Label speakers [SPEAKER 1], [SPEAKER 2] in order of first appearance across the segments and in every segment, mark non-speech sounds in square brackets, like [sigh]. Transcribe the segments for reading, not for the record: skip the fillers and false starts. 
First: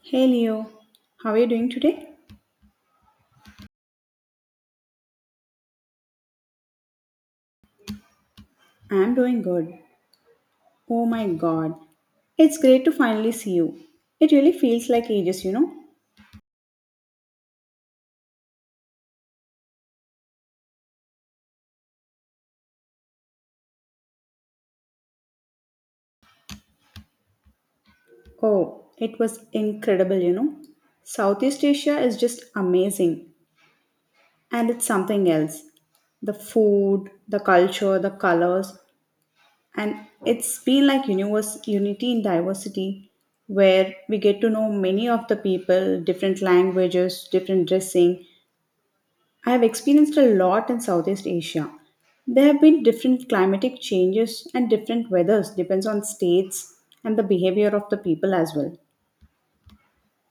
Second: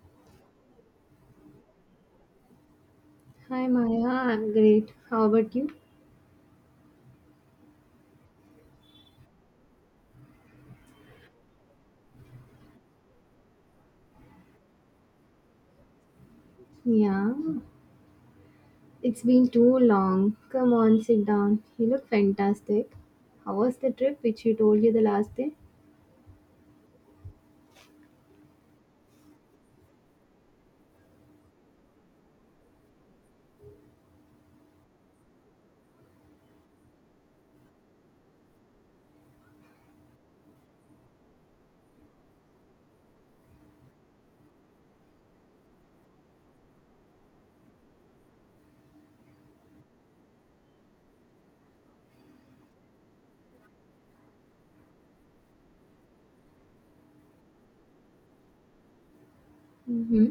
[SPEAKER 1] Hey Leo, how are you doing today?
[SPEAKER 2] Hi Maya, I'm great. How about you?
[SPEAKER 1] I'm doing good. Oh my god, it's great to finally see you. It really feels like ages, you know?
[SPEAKER 2] Yeah, it's been too long. Come on, sit down. You look fantastic. How was the trip which you told you the last day?
[SPEAKER 1] Oh, it was incredible, you know? Southeast Asia is just amazing, and it's something else. The food, the culture, the colors, and it's been like universe unity in diversity where we get to know many of the people, different languages, different dressing. I have experienced a lot in Southeast Asia. There have been different climatic changes and different weathers depends on states and the behavior of the people as well.
[SPEAKER 2] Mm-hmm.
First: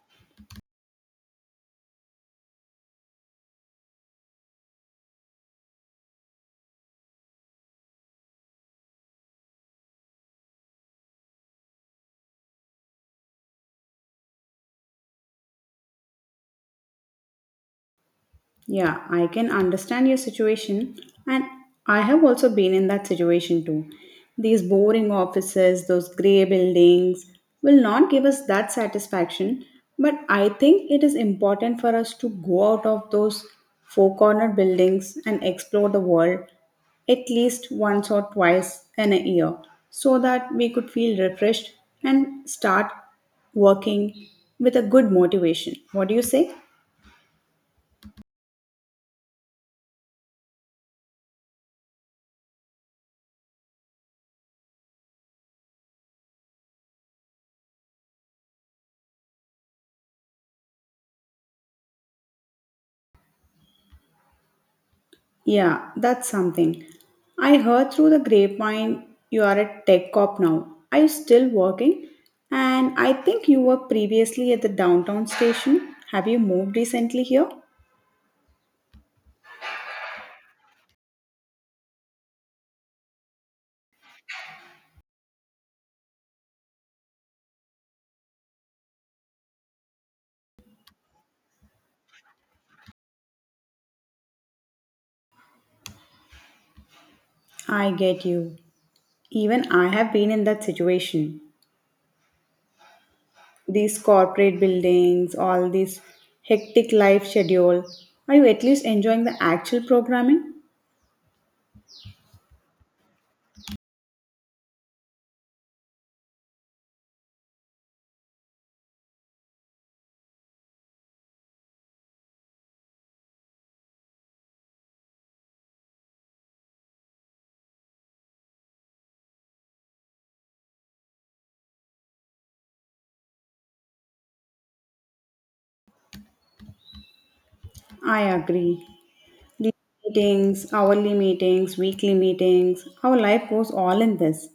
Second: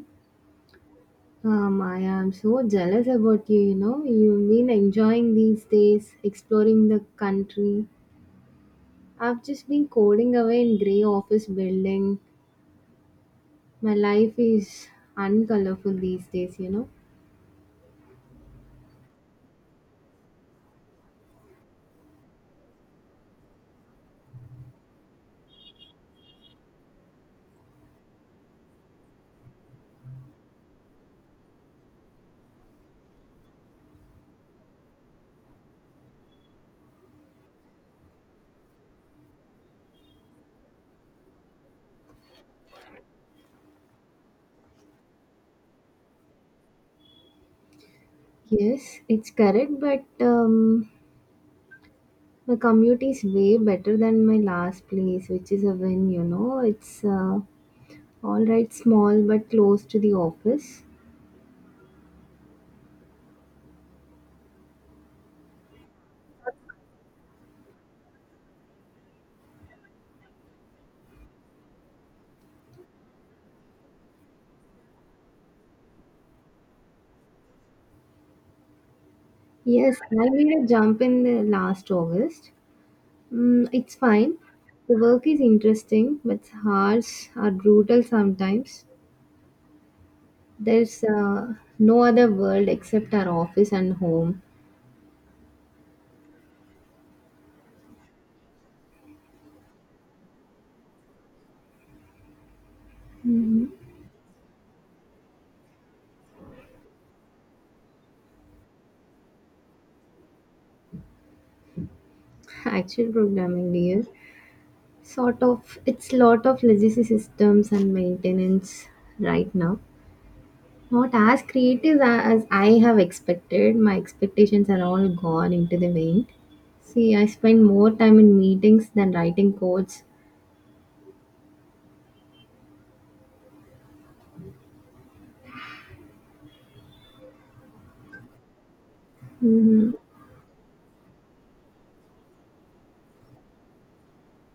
[SPEAKER 2] Ah, Maya, I'm so jealous about you, you know. You've been enjoying these days, exploring the country. I've just been coding away in grey office building. My life is uncolorful these days, you know.
[SPEAKER 1] Yeah, I can understand your situation, and I have also been in that situation too. These boring offices, those grey buildings, will not give us that satisfaction, but I think it is important for us to go out of those four corner buildings and explore the world at least once or twice in a year so that we could feel refreshed and start working with a good motivation. What do you say?
[SPEAKER 2] Yes, it's correct, but my commute is way better than my last place, which is a win, you know. It's all right, small but close to the office.
[SPEAKER 1] Yeah, that's something. I heard through the grapevine you are a tech cop now. Are you still working? And I think you were previously at the downtown station. Have you moved recently here?
[SPEAKER 2] Yes, I made a jump in the last August. Mm, it's fine. The work is interesting, but hours are brutal sometimes. There's no other world except our office and home.
[SPEAKER 1] I get you. Even I have been in that situation. These corporate buildings, all this hectic life schedule. Are you at least enjoying the actual programming?
[SPEAKER 2] [laughs] Actual programming, dear. Sort of, it's lot of legacy systems and maintenance right now. Not as creative as I have expected. My expectations are all gone into the wind. See, I spend more time in meetings than writing codes.
[SPEAKER 1] I agree. These
[SPEAKER 2] hmm
[SPEAKER 1] meetings, hourly meetings, weekly meetings, our life goes all in this.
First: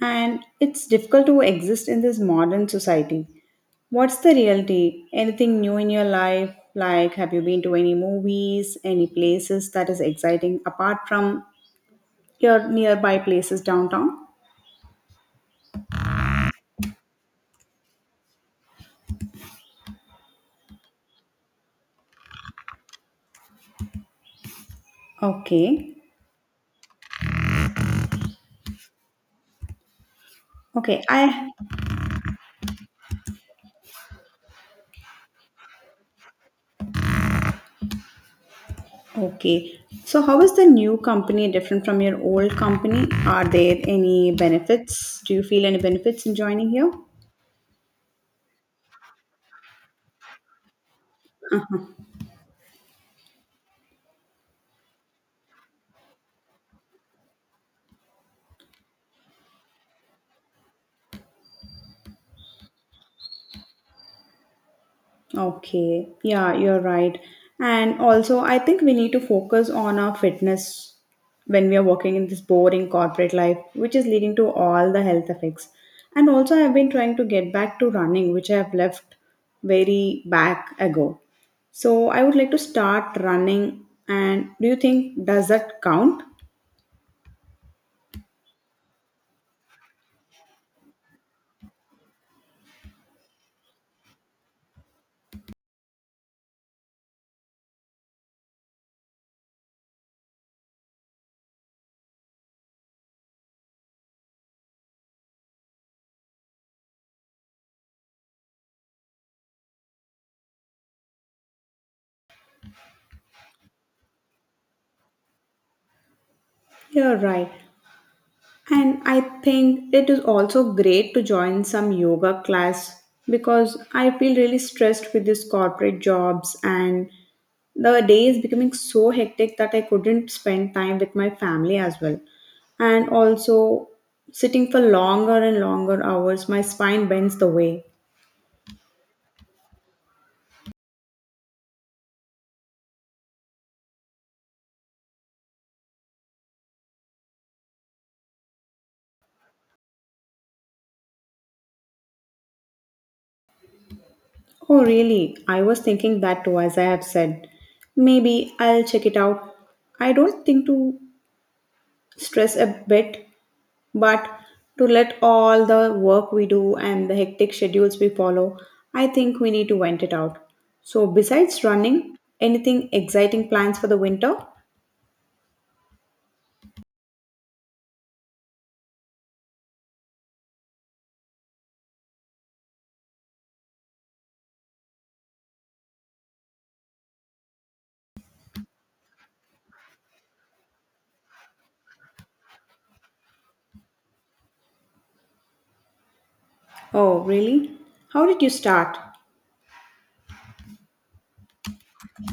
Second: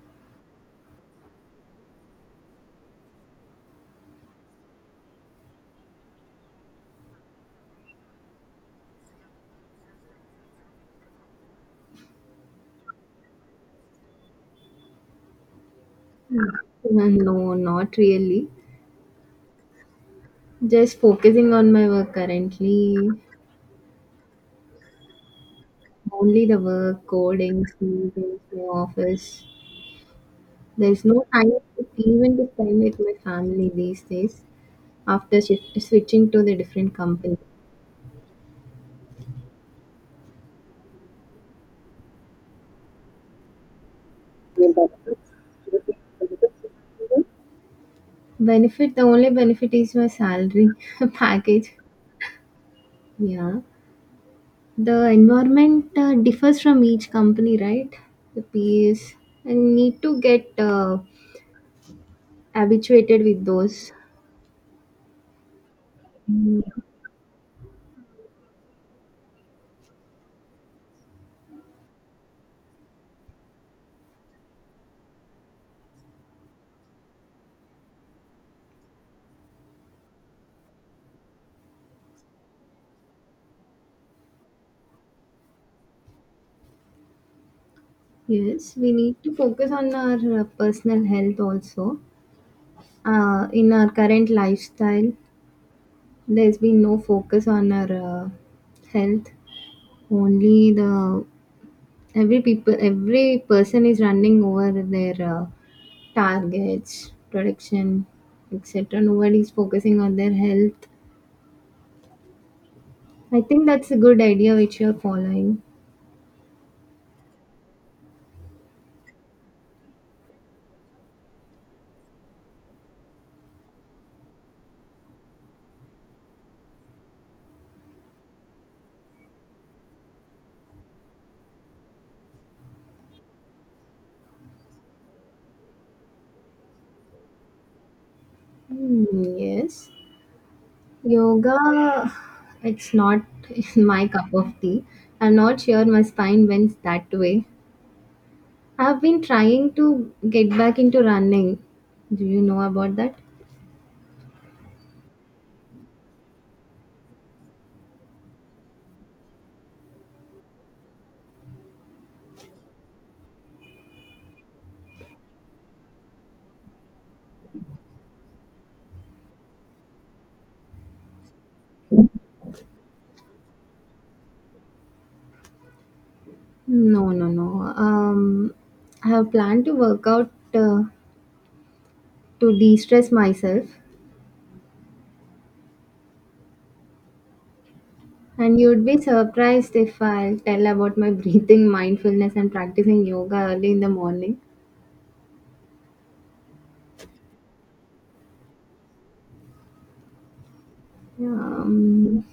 [SPEAKER 1] And it's difficult to exist in this modern society. What's the reality? Anything new in your life? Like, have you been to any movies, any places that is exciting apart from your nearby places downtown?
[SPEAKER 2] No, not really. Just focusing on my work currently.
[SPEAKER 1] Okay.
[SPEAKER 2] Only the work, coding, meetings, my office.
[SPEAKER 1] Okay,
[SPEAKER 2] There's no
[SPEAKER 1] I
[SPEAKER 2] time even to spend with my family these days after switching to the different company.
[SPEAKER 1] okay. So how is the new company different from your old company? Are there any benefits? Do you feel any benefits in joining here?
[SPEAKER 2] Benefit, the only benefit is my salary [laughs] package.
[SPEAKER 1] [laughs]
[SPEAKER 2] Yeah. The environment differs from each company, right? The PAs. And need to get habituated with those.
[SPEAKER 1] Okay, yeah,
[SPEAKER 2] Mm,
[SPEAKER 1] you're right. And also, I think we need to focus on our fitness when we are working in this boring corporate life, which is leading to all the health effects. And also, I've been trying to get back to running, which I have left very back ago. So, I would like to start running. And do you think does that count?
[SPEAKER 2] yes, we need to focus on our personal health also. In our current lifestyle, there's been no focus on our uh, health. Only the every people, every person is running over their targets, production, etc. Nobody's focusing on their health. I think that's a good idea which you're following.
[SPEAKER 1] You're right. And I think it is also great to join some yoga class because I feel really stressed with these corporate jobs and the day is becoming so hectic that I couldn't spend time with my family as well. And also, sitting for longer and longer hours, my spine bends the way.
[SPEAKER 2] Hmm, yes. Yoga, it's not [laughs] my cup of tea. I'm not sure my spine bends that way. I've been trying to get back into running. Do you know about that?
[SPEAKER 1] Oh, really? I was thinking that too, as I have said. Maybe I'll check it out. I don't think to stress a bit. But to let all the work we do and the hectic schedules we follow, I think we need to vent it out. So, besides running, anything exciting plans for the winter?
[SPEAKER 2] No, no, no. I have planned to work out to de stress myself. And you'd be surprised if I'll tell about my [laughs] breathing, mindfulness, and practicing yoga early in the morning.
[SPEAKER 1] Oh, really? How did you start?
[SPEAKER 2] Um,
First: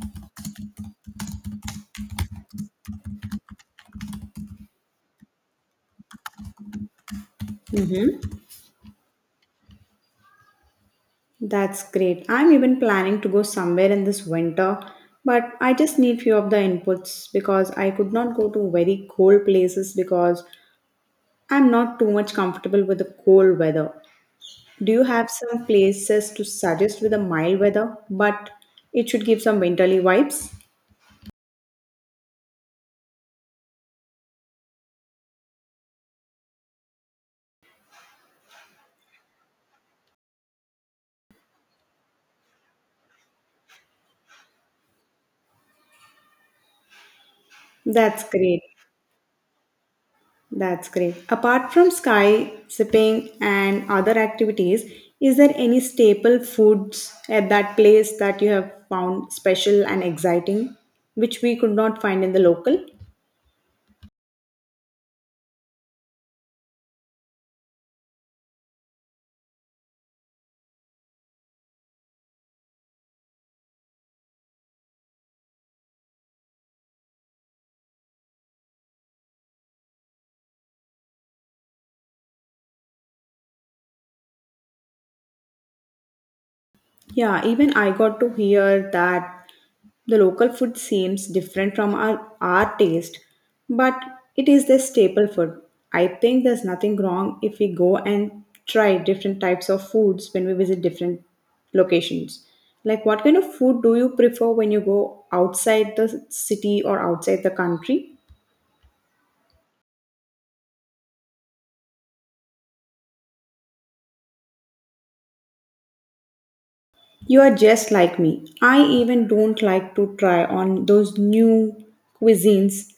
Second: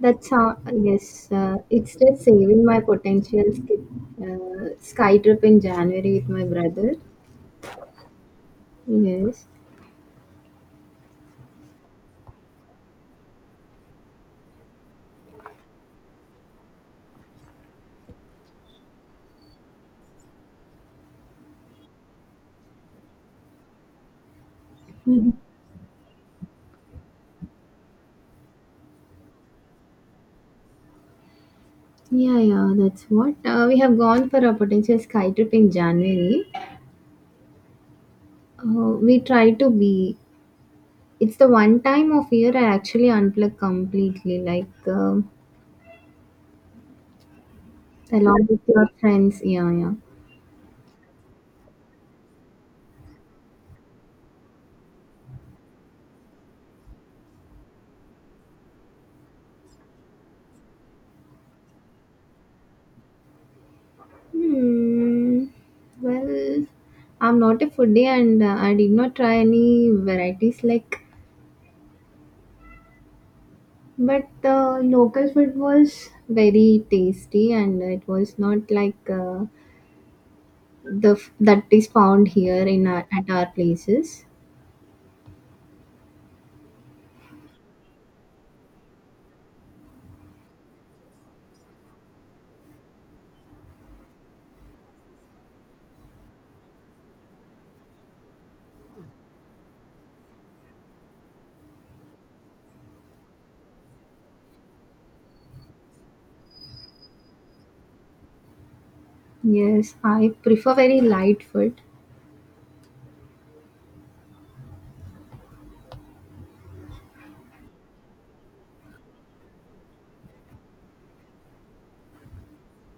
[SPEAKER 2] that's how, yes, it's just saving my potential skip, sky trip in January with my brother.
[SPEAKER 1] Mhm.
[SPEAKER 2] Yes.
[SPEAKER 1] That's great. I'm even planning to go somewhere in this winter, but I just need few of the inputs because I could not go to very cold places because I'm not too much comfortable with the cold weather. Do you have some places to suggest with a mild weather, but it should give some winterly vibes?
[SPEAKER 2] Yeah, yeah, that's what. We have gone for a potential sky trip in January. We try to be. It's the one time of year I actually unplug completely, like
[SPEAKER 1] That's
[SPEAKER 2] along with
[SPEAKER 1] great.
[SPEAKER 2] your friends. Yeah, yeah.
[SPEAKER 1] That's great. Apart from sky sipping and other activities, is there any staple foods at that place that you have found special and exciting, which we could not find in the local?
[SPEAKER 2] Hmm. Well, I'm not a foodie and I did not try any varieties like but the local food was very tasty and it was not like that is found here in our, at our places.
[SPEAKER 1] Yeah, even I got to hear that the local food seems different from our taste, but it is their staple food. I think there's nothing wrong if we go and try different types of foods when we visit different locations. Like, what kind of food do you prefer when you go outside the city or outside the country?
[SPEAKER 2] Yes, I prefer very light food.
[SPEAKER 1] You are just like me. I even don't like to try on those new cuisines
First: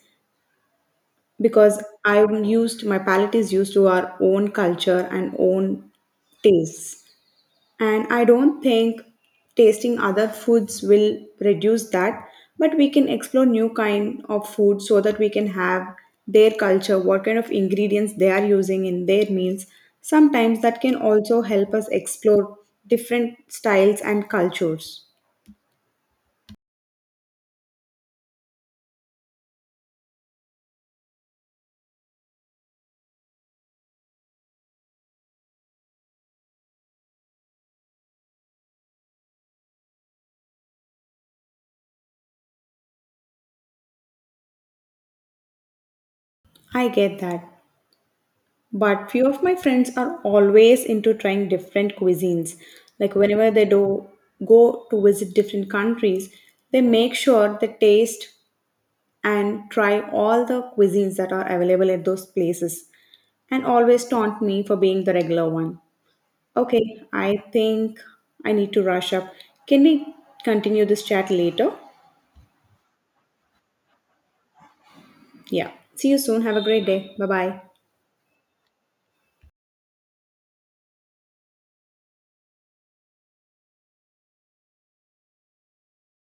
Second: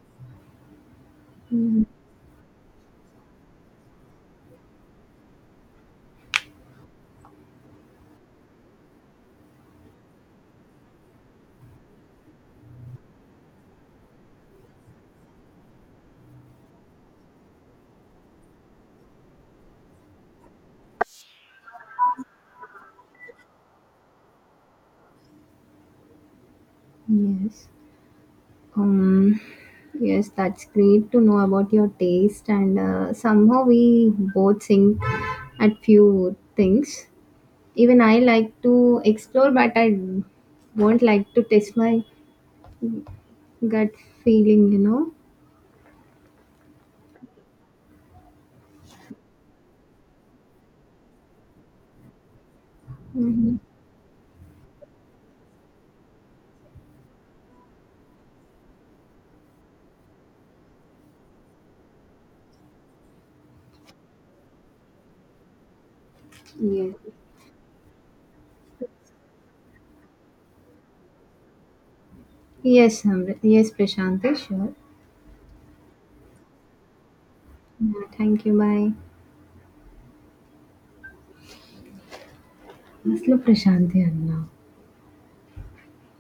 [SPEAKER 1] because
[SPEAKER 2] Mm,
[SPEAKER 1] I'm used, my palate is used to our own culture and own tastes. And I don't think tasting other foods will reduce that, but we can explore new kind of food so that we can have their culture, what kind of ingredients they are using in their meals. Sometimes that can also help us explore different styles and cultures.
[SPEAKER 2] yes. Um, yes, that's great to know about your taste and somehow we both think at few things. Even I like to explore, but I won't like to test my gut feeling, you know.
[SPEAKER 1] I get that. But few of my friends are always into trying different cuisines. Like whenever
[SPEAKER 2] hmm
[SPEAKER 1] they do go to visit different countries, they make sure they taste and try all the cuisines that are available at those places and always taunt me for being the regular one.
[SPEAKER 2] Yes.
[SPEAKER 1] Okay, I think I need to rush up. Can we continue this chat later?
[SPEAKER 2] Yes, Amrit. Yes, Prashanti, sure.
[SPEAKER 1] Yeah. See you soon. Have a great day. Bye bye.
[SPEAKER 2] Yeah, thank you. Bye. అసలు ప్రశాంతి అన్నా